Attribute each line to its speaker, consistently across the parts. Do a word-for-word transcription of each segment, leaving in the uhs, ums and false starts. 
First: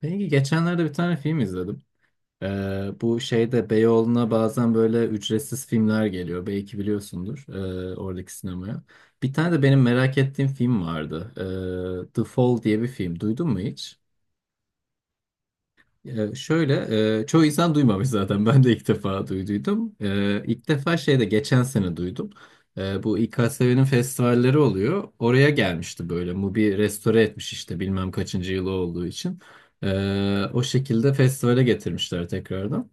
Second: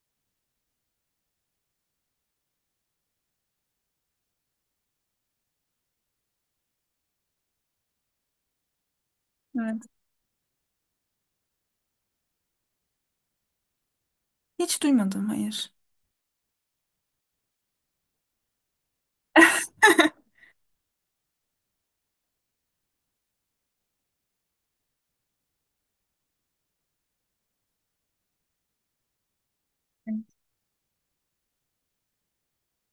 Speaker 1: Peki geçenlerde bir tane film izledim. Ee, bu şeyde Beyoğlu'na bazen böyle ücretsiz filmler geliyor. Belki biliyorsundur ee, oradaki sinemaya. Bir tane de benim
Speaker 2: Evet.
Speaker 1: merak ettiğim film vardı. Ee, The Fall diye bir film. Duydun mu hiç?
Speaker 2: Hiç duymadım, hayır.
Speaker 1: Ee, şöyle, e, Çoğu insan duymamış zaten. Ben de ilk defa duyduydum. Ee, ilk defa şeyde geçen sene duydum. Ee, bu İKSV'nin festivalleri oluyor. Oraya gelmişti böyle. Mubi restore etmiş işte bilmem kaçıncı yılı olduğu için.
Speaker 2: Evet.
Speaker 1: Ee, o şekilde festivale getirmişler tekrardan.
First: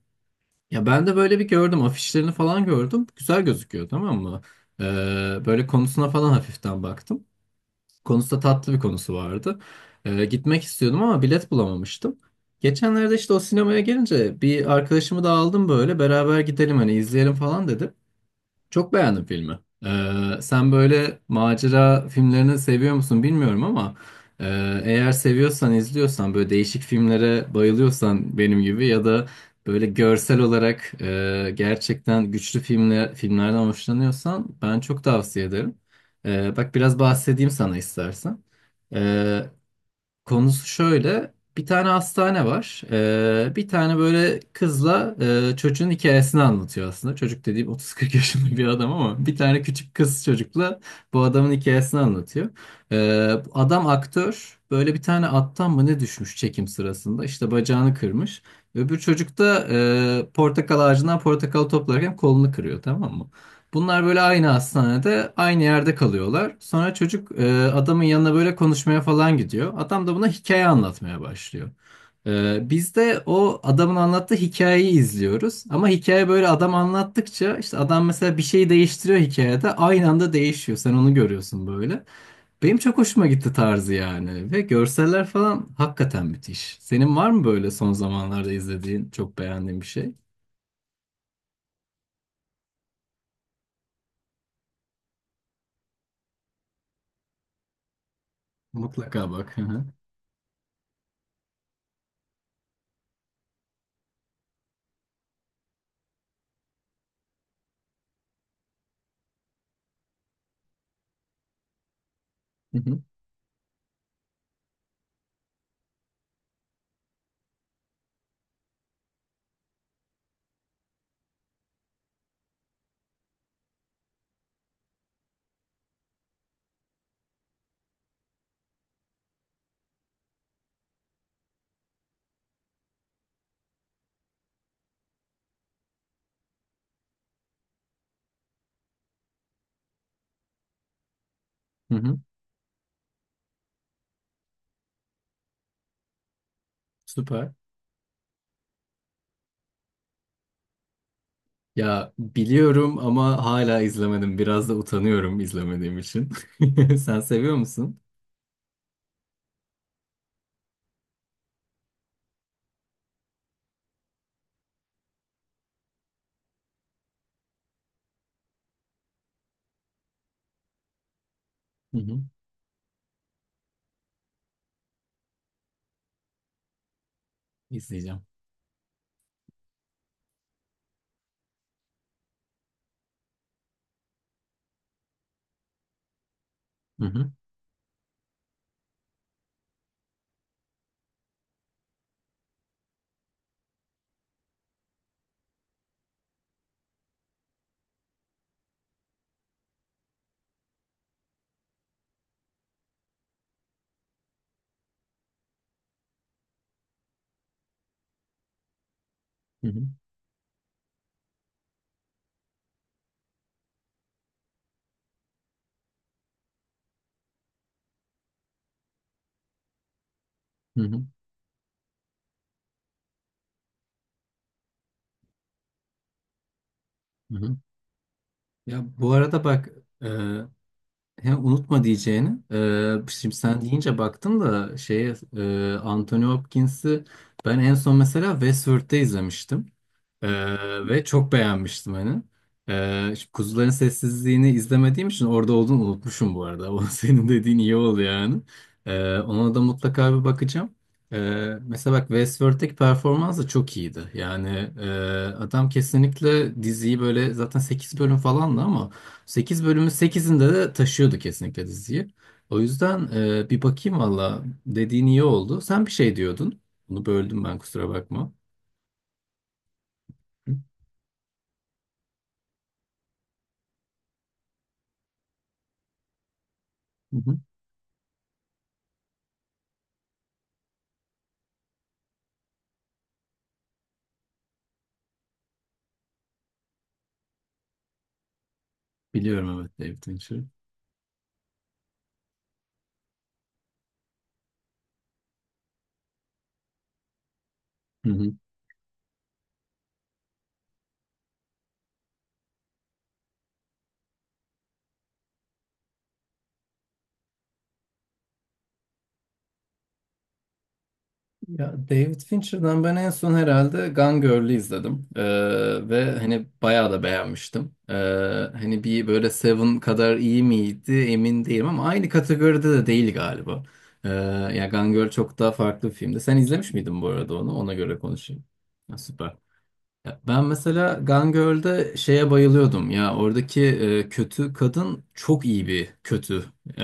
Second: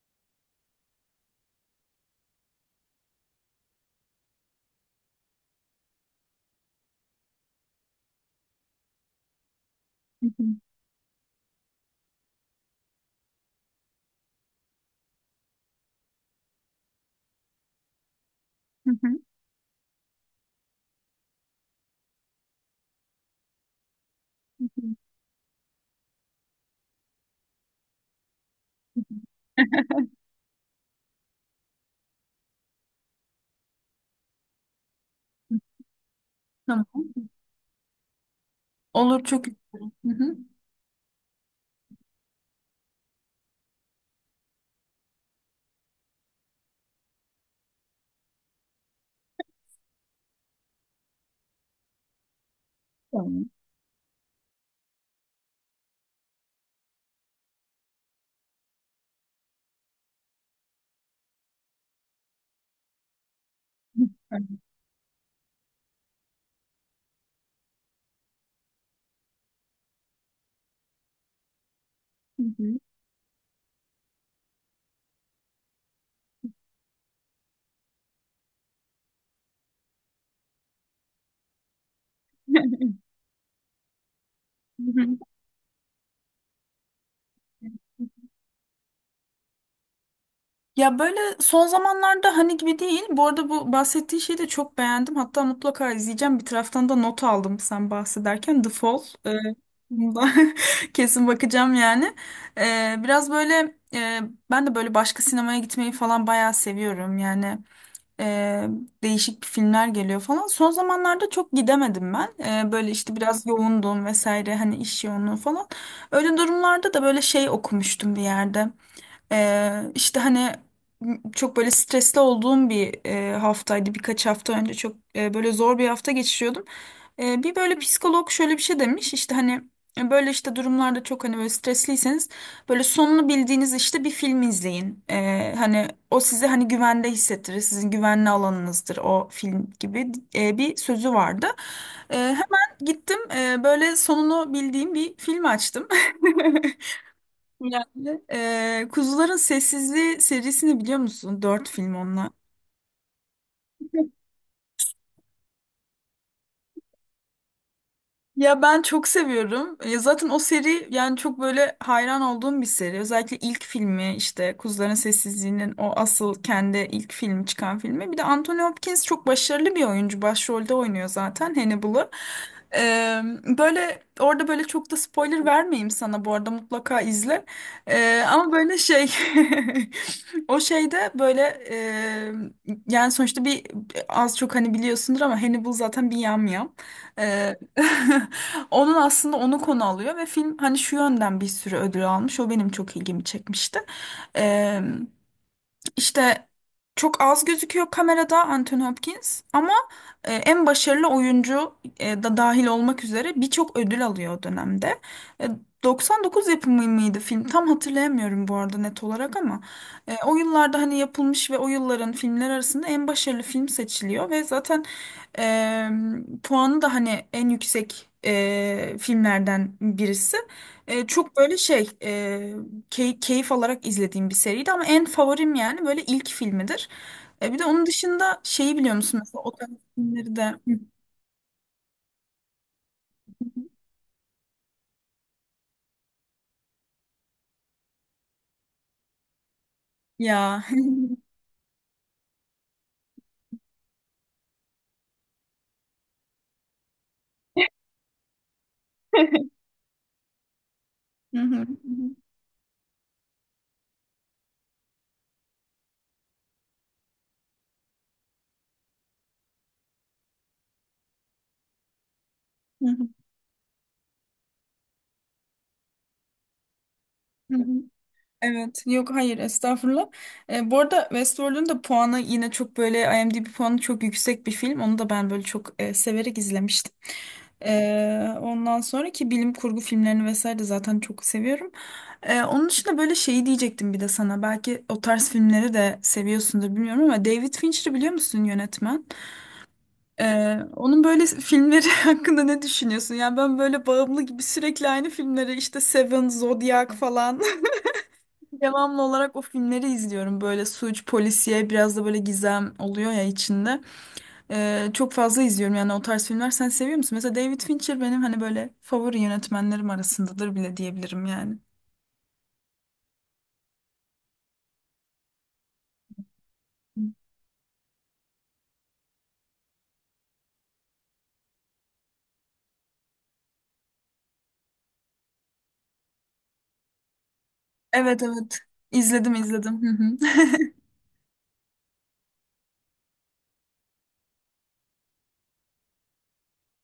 Speaker 1: Ya ben de böyle bir gördüm. Afişlerini falan gördüm. Güzel gözüküyor, tamam mı? Ee, böyle konusuna falan hafiften baktım. Konusu da tatlı bir konusu vardı. Ee,
Speaker 2: Hı hı.
Speaker 1: gitmek istiyordum ama bilet bulamamıştım. Geçenlerde işte o sinemaya gelince bir arkadaşımı da aldım, böyle beraber gidelim hani izleyelim falan dedim.
Speaker 2: Hı
Speaker 1: Çok
Speaker 2: hı.
Speaker 1: beğendim filmi. Ee, sen böyle macera filmlerini seviyor musun bilmiyorum ama
Speaker 2: Hı
Speaker 1: e,
Speaker 2: hı.
Speaker 1: eğer seviyorsan, izliyorsan, böyle değişik filmlere bayılıyorsan benim gibi,
Speaker 2: Hı
Speaker 1: ya
Speaker 2: hı.
Speaker 1: da böyle görsel olarak e, gerçekten güçlü filmler, filmlerden hoşlanıyorsan ben çok tavsiye ederim. Ee, bak biraz
Speaker 2: Tamam.
Speaker 1: bahsedeyim sana istersen.
Speaker 2: Olur çok
Speaker 1: E,
Speaker 2: isterim. Hı hı.
Speaker 1: Konusu şöyle. Bir tane hastane var. Ee, bir tane böyle kızla e, çocuğun hikayesini anlatıyor aslında. Çocuk dediğim otuz kırk yaşında bir adam ama bir tane küçük kız çocukla bu adamın hikayesini anlatıyor. Ee,
Speaker 2: Tamam.
Speaker 1: bu adam aktör. Böyle bir tane attan mı ne düşmüş çekim sırasında. İşte bacağını kırmış. Öbür çocuk da e, portakal ağacından portakal toplarken kolunu kırıyor, tamam mı?
Speaker 2: Hı
Speaker 1: Bunlar böyle aynı hastanede, aynı yerde kalıyorlar. Sonra çocuk e, adamın yanına böyle konuşmaya falan gidiyor. Adam da buna hikaye anlatmaya başlıyor. E,
Speaker 2: hı.
Speaker 1: biz de o adamın anlattığı hikayeyi izliyoruz. Ama hikaye böyle, adam anlattıkça işte adam mesela bir şeyi değiştiriyor hikayede. Aynı anda değişiyor. Sen onu görüyorsun böyle. Benim çok hoşuma gitti tarzı yani. Ve
Speaker 2: Hı hı.
Speaker 1: görseller falan hakikaten müthiş. Senin var mı böyle son zamanlarda izlediğin, çok beğendiğin bir şey?
Speaker 2: Ya böyle son zamanlarda hani gibi değil. Bu arada bu bahsettiği şeyi de çok beğendim. Hatta mutlaka izleyeceğim. Bir taraftan da not aldım sen bahsederken. The Fall.
Speaker 1: Mutlaka
Speaker 2: Ee,
Speaker 1: bak. Hı hı.
Speaker 2: bunda Kesin bakacağım yani. Ee, biraz böyle e, ben de böyle başka sinemaya gitmeyi falan bayağı seviyorum. Yani e, değişik bir filmler geliyor falan. Son zamanlarda çok gidemedim ben. E,
Speaker 1: Hı
Speaker 2: böyle
Speaker 1: hı.
Speaker 2: işte biraz yoğundum vesaire hani iş yoğunluğu falan. Öyle durumlarda da böyle şey okumuştum bir yerde. E, işte hani m- çok böyle stresli olduğum bir e, haftaydı, birkaç hafta önce çok e, böyle zor bir hafta geçiriyordum. Ee, bir böyle psikolog şöyle bir şey demiş işte hani e, böyle işte durumlarda çok hani böyle stresliyseniz böyle sonunu bildiğiniz işte bir film izleyin. Ee, hani o sizi hani güvende hissettirir. Sizin güvenli alanınızdır o film gibi e, bir sözü vardı.
Speaker 1: Hı
Speaker 2: Ee,
Speaker 1: hı.
Speaker 2: hemen gittim e, böyle sonunu bildiğim bir film açtım.
Speaker 1: Süper.
Speaker 2: Yani e, Kuzuların Sessizliği serisini biliyor musun? Dört film
Speaker 1: Ya
Speaker 2: onunla.
Speaker 1: biliyorum ama hala izlemedim. Biraz da utanıyorum izlemediğim için. Sen seviyor musun?
Speaker 2: Ya ben çok seviyorum. Ya zaten o seri yani çok böyle hayran olduğum bir seri. Özellikle ilk filmi, işte Kuzuların Sessizliği'nin o asıl kendi ilk filmi, çıkan filmi. Bir de Anthony Hopkins çok başarılı bir oyuncu. Başrolde oynuyor zaten
Speaker 1: Hı
Speaker 2: Hannibal'ı.
Speaker 1: hı.
Speaker 2: Ee, böyle orada böyle çok da spoiler vermeyeyim sana, bu arada mutlaka izle. Ee,
Speaker 1: İzleyeceğim.
Speaker 2: ama böyle şey o şeyde böyle e, yani sonuçta bir az çok hani biliyorsundur ama Hannibal zaten bir yamyam.
Speaker 1: Hı hı.
Speaker 2: Ee, Onun aslında onu konu alıyor ve film hani şu yönden bir sürü ödül almış. O benim çok ilgimi çekmişti. İşte çok az gözüküyor kamerada Anthony Hopkins ama e, en başarılı oyuncu e, da dahil olmak üzere birçok ödül alıyor o dönemde. E, doksan dokuz yapımı mıydı film? Tam hatırlayamıyorum bu arada, net olarak ama
Speaker 1: Hı hı.
Speaker 2: e, o yıllarda hani yapılmış ve o yılların filmler arasında en başarılı film seçiliyor ve zaten e, puanı da hani en yüksek e, filmlerden birisi.
Speaker 1: Hı hı.
Speaker 2: E, çok böyle şey, e, key- keyif alarak izlediğim bir seriydi ama en favorim yani böyle ilk filmidir.
Speaker 1: Hı
Speaker 2: E,
Speaker 1: hı.
Speaker 2: bir de onun dışında şeyi
Speaker 1: Ya
Speaker 2: biliyor
Speaker 1: bu
Speaker 2: musun, mesela
Speaker 1: arada
Speaker 2: o
Speaker 1: bak,
Speaker 2: tarz
Speaker 1: e,
Speaker 2: filmleri de
Speaker 1: He, unutma diyeceğini. Ee, şimdi sen deyince baktım da şeye, e, Anthony Hopkins'i ben en son mesela Westworld'da izlemiştim.
Speaker 2: ya
Speaker 1: Ee, ve çok beğenmiştim hani. Ee, şimdi Kuzuların Sessizliğini izlemediğim için orada olduğunu unutmuşum bu arada. O senin dediğin iyi oldu yani. Ee, ona da mutlaka bir bakacağım. Ee, mesela bak, Westworld'deki performans da çok iyiydi. Yani e, adam kesinlikle diziyi böyle, zaten sekiz bölüm falandı ama sekiz bölümün sekizinde de taşıyordu kesinlikle diziyi. O yüzden e, bir bakayım, valla dediğin iyi oldu. Sen bir şey diyordun. Bunu böldüm ben, kusura bakma.
Speaker 2: Evet, yok hayır, estağfurullah.
Speaker 1: Hı
Speaker 2: E, bu arada Westworld'un da puanı yine çok böyle, IMDb puanı çok yüksek bir film. Onu da ben böyle çok e, severek izlemiştim.
Speaker 1: hı.
Speaker 2: E, ondan sonra ki bilim kurgu filmlerini vesaire de zaten çok seviyorum. E, onun dışında böyle şeyi diyecektim bir de sana. Belki o tarz filmleri de seviyorsundur bilmiyorum ama, David Fincher'ı biliyor musun, yönetmen?
Speaker 1: Biliyorum evet, David Fincher.
Speaker 2: E, onun böyle filmleri hakkında ne düşünüyorsun? Yani ben böyle bağımlı gibi sürekli aynı filmleri işte, Seven, Zodiac falan
Speaker 1: Hı hı.
Speaker 2: devamlı olarak o filmleri izliyorum. Böyle suç, polisiye, biraz da böyle gizem oluyor ya içinde. Ee, çok fazla izliyorum yani o tarz filmler. Sen seviyor musun? Mesela David Fincher benim hani böyle favori yönetmenlerim arasındadır bile diyebilirim yani.
Speaker 1: Ya David Fincher'dan ben en son herhalde Gone Girl'ü izledim. Ee, ve hani bayağı da beğenmiştim. Ee, hani bir böyle Seven kadar iyi miydi emin değilim ama aynı kategoride de değil galiba. Ee, Ya Gone Girl çok daha farklı bir filmdi. Sen izlemiş miydin bu arada onu? Ona göre
Speaker 2: Evet,
Speaker 1: konuşayım.
Speaker 2: evet.
Speaker 1: Ha, süper.
Speaker 2: İzledim, izledim. Hı hı.
Speaker 1: Ya ben mesela Gone Girl'de şeye bayılıyordum ya, oradaki e, kötü kadın çok iyi bir kötü. E,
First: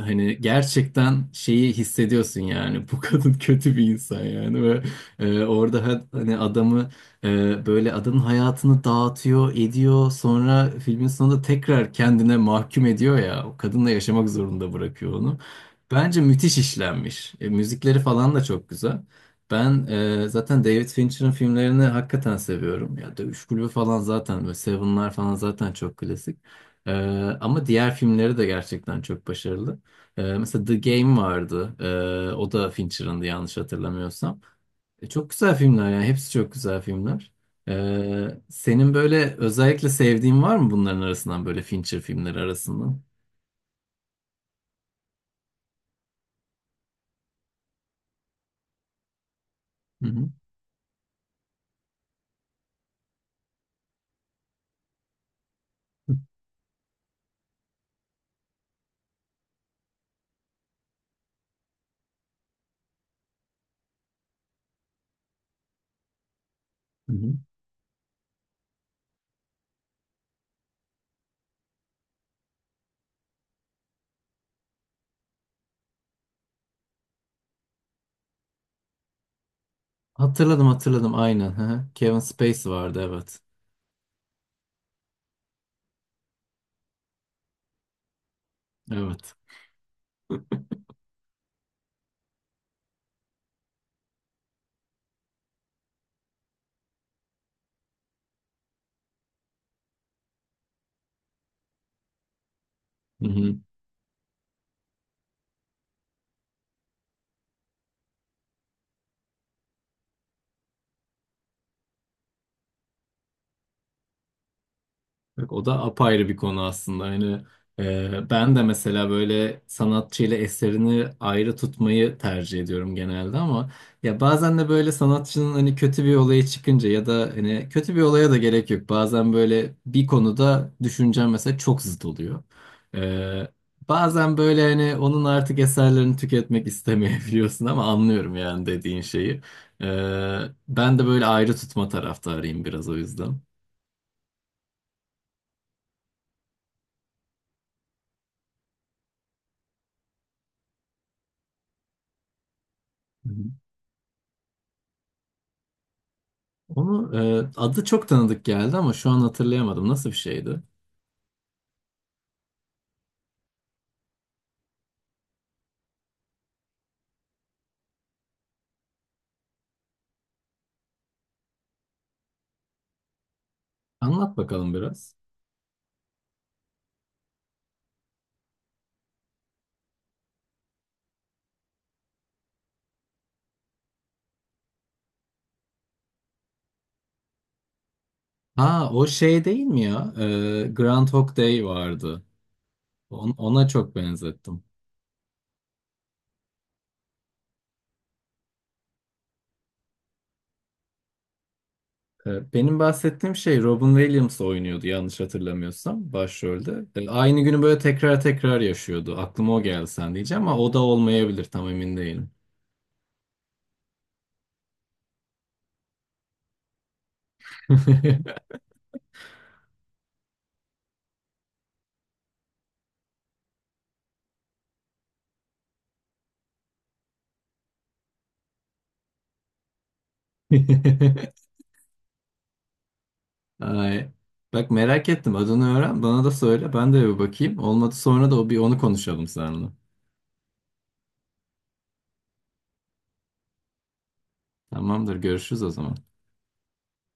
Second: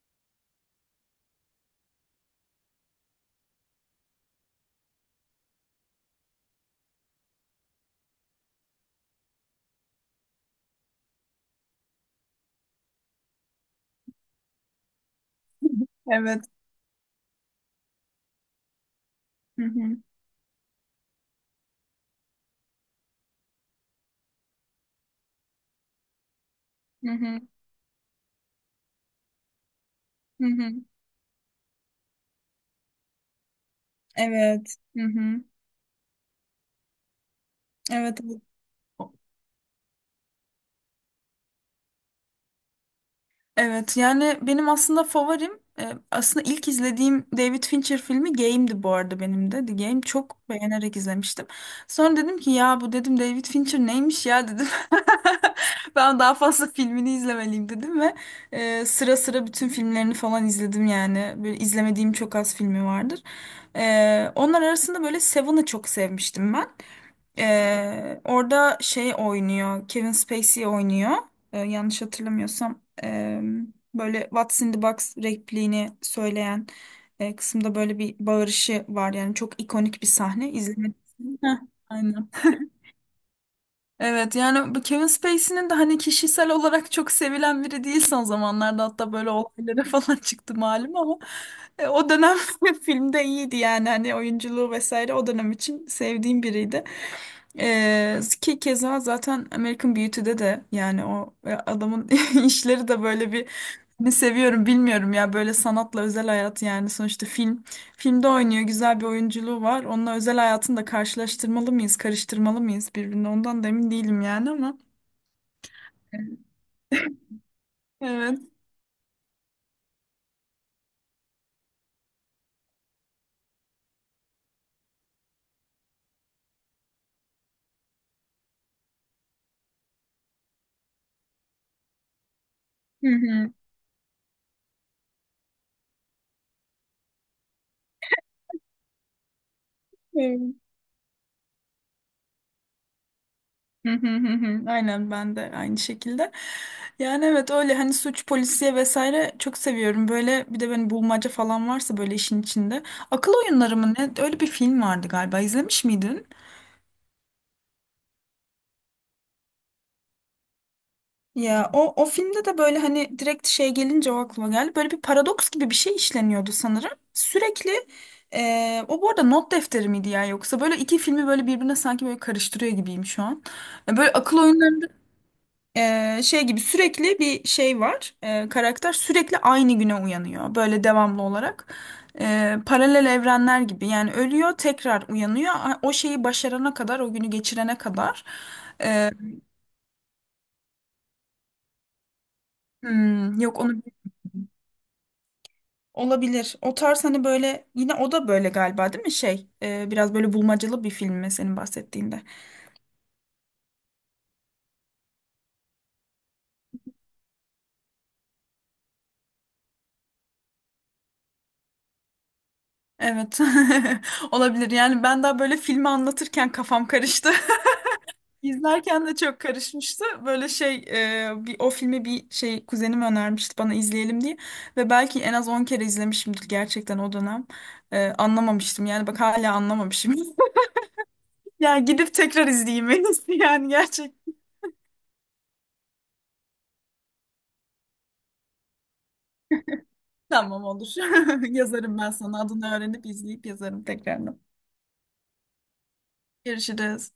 Speaker 1: Hani gerçekten şeyi hissediyorsun yani, bu kadın kötü bir insan yani. Ve e, orada ha- hani adamı, e, böyle adamın hayatını dağıtıyor ediyor, sonra filmin sonunda tekrar kendine mahkum ediyor ya, o kadınla yaşamak zorunda bırakıyor onu. Bence
Speaker 2: Evet.
Speaker 1: müthiş işlenmiş. E, müzikleri falan da çok güzel.
Speaker 2: Hı
Speaker 1: Ben
Speaker 2: hı.
Speaker 1: e, zaten David Fincher'ın filmlerini hakikaten seviyorum. Ya Dövüş Kulübü falan, zaten böyle Seven'lar falan zaten çok klasik. E,
Speaker 2: Hı hı.
Speaker 1: Ama diğer filmleri de gerçekten çok başarılı. E,
Speaker 2: Hı
Speaker 1: mesela
Speaker 2: hı.
Speaker 1: The Game vardı. E, o da Fincher'ındı yanlış hatırlamıyorsam.
Speaker 2: Evet. Hı
Speaker 1: E, çok
Speaker 2: hı.
Speaker 1: güzel filmler yani, hepsi çok güzel filmler.
Speaker 2: Evet. evet.
Speaker 1: E, senin böyle özellikle sevdiğin var mı bunların arasından, böyle Fincher filmleri arasından?
Speaker 2: Evet, yani benim aslında favorim, e, aslında ilk izlediğim David Fincher filmi Game'di, bu arada benim de. The Game
Speaker 1: Hı hı.
Speaker 2: çok beğenerek izlemiştim. Sonra dedim ki, ya bu dedim, David Fincher neymiş ya, dedim. Ben daha fazla filmini izlemeliyim dedim ve e, sıra sıra bütün filmlerini falan izledim yani. Böyle izlemediğim çok az filmi vardır. E, onlar arasında böyle Seven'ı çok sevmiştim ben.
Speaker 1: Hı hı.
Speaker 2: E, orada şey oynuyor, Kevin Spacey oynuyor, e, yanlış hatırlamıyorsam, e, böyle What's in the box repliğini söyleyen e, kısımda böyle bir bağırışı var. Yani çok ikonik bir sahne.
Speaker 1: Hatırladım
Speaker 2: İzlemek.
Speaker 1: hatırladım, aynen.
Speaker 2: Heh,
Speaker 1: Hı hı. Kevin
Speaker 2: aynen.
Speaker 1: Spacey vardı, evet.
Speaker 2: Evet, yani bu Kevin Spacey'nin de hani kişisel olarak çok sevilen biri değil son zamanlarda, hatta böyle
Speaker 1: Evet.
Speaker 2: olaylara falan çıktı malum ama e, o dönem filmde iyiydi yani, hani oyunculuğu vesaire, o dönem için sevdiğim biriydi. E, ki keza zaten American Beauty'de de yani o e, adamın işleri de
Speaker 1: Hı
Speaker 2: böyle bir
Speaker 1: hı.
Speaker 2: ne seviyorum bilmiyorum ya, böyle sanatla özel hayat yani, sonuçta film. Filmde oynuyor, güzel bir oyunculuğu var. Onunla özel hayatını da karşılaştırmalı mıyız, karıştırmalı mıyız birbirine? Ondan da emin değilim yani ama.
Speaker 1: Yok, o da apayrı bir konu aslında. Yani e,
Speaker 2: Evet.
Speaker 1: ben de mesela böyle sanatçıyla eserini ayrı tutmayı tercih ediyorum genelde ama ya bazen de böyle sanatçının hani kötü bir olaya çıkınca ya da hani kötü bir olaya da gerek yok. Bazen böyle bir konuda düşüncem mesela çok zıt oluyor.
Speaker 2: Hı
Speaker 1: E,
Speaker 2: hı.
Speaker 1: Bazen böyle hani onun artık eserlerini tüketmek istemeyebiliyorsun ama anlıyorum yani dediğin şeyi. E,
Speaker 2: Evet.
Speaker 1: Ben de böyle ayrı tutma taraftarıyım biraz o yüzden.
Speaker 2: Hı hı, hı hı. Aynen, ben de aynı şekilde. Yani evet, öyle hani suç, polisiye vesaire çok seviyorum. Böyle bir de benim bulmaca falan varsa böyle işin içinde. Akıl oyunları mı ne? Öyle bir film vardı galiba. İzlemiş miydin?
Speaker 1: Onu e, adı çok tanıdık geldi ama şu an hatırlayamadım. Nasıl bir şeydi?
Speaker 2: Ya o o filmde de böyle hani direkt şey gelince o aklıma geldi. Böyle bir paradoks gibi bir şey işleniyordu sanırım. Sürekli e, o, bu arada, not defteri miydi ya, yoksa böyle iki filmi böyle birbirine sanki böyle karıştırıyor gibiyim şu an. E, Böyle
Speaker 1: Anlat
Speaker 2: akıl
Speaker 1: bakalım
Speaker 2: oyunlarında
Speaker 1: biraz.
Speaker 2: e, şey gibi sürekli bir şey var. E, karakter sürekli aynı güne uyanıyor böyle, devamlı olarak. E, paralel evrenler gibi yani, ölüyor tekrar uyanıyor. O şeyi başarana kadar, o günü geçirene kadar.
Speaker 1: Ha o
Speaker 2: E,
Speaker 1: şey değil mi ya? E, Groundhog Day vardı. On-
Speaker 2: hmm, yok,
Speaker 1: ona
Speaker 2: onu.
Speaker 1: çok benzettim.
Speaker 2: Olabilir. O tarz hani böyle, yine o da böyle galiba değil mi şey? E, biraz böyle bulmacalı bir film mi senin bahsettiğinde?
Speaker 1: E, benim bahsettiğim şey Robin Williams oynuyordu yanlış hatırlamıyorsam başrolde. E, aynı günü böyle tekrar tekrar yaşıyordu. Aklıma o geldi sen diyeceğim ama o da olmayabilir, tam emin değilim.
Speaker 2: Evet. Olabilir. Yani ben daha böyle filmi anlatırken kafam karıştı. İzlerken de çok karışmıştı. Böyle şey, e, bir o filmi bir şey kuzenim önermişti bana, izleyelim diye ve belki en az on kere izlemişimdir gerçekten o dönem. E, anlamamıştım. Yani bak, hala anlamamışım. Ya gidip tekrar izleyeyim en iyisi yani,
Speaker 1: Ay.
Speaker 2: gerçekten.
Speaker 1: Bak merak ettim, adını öğren bana da söyle, ben de bir bakayım. Olmadı sonra da o bir onu konuşalım seninle.
Speaker 2: Tamam, olur. Yazarım ben sana, adını öğrenip izleyip yazarım tekrarını.
Speaker 1: Tamamdır. Görüşürüz o zaman.
Speaker 2: Görüşürüz.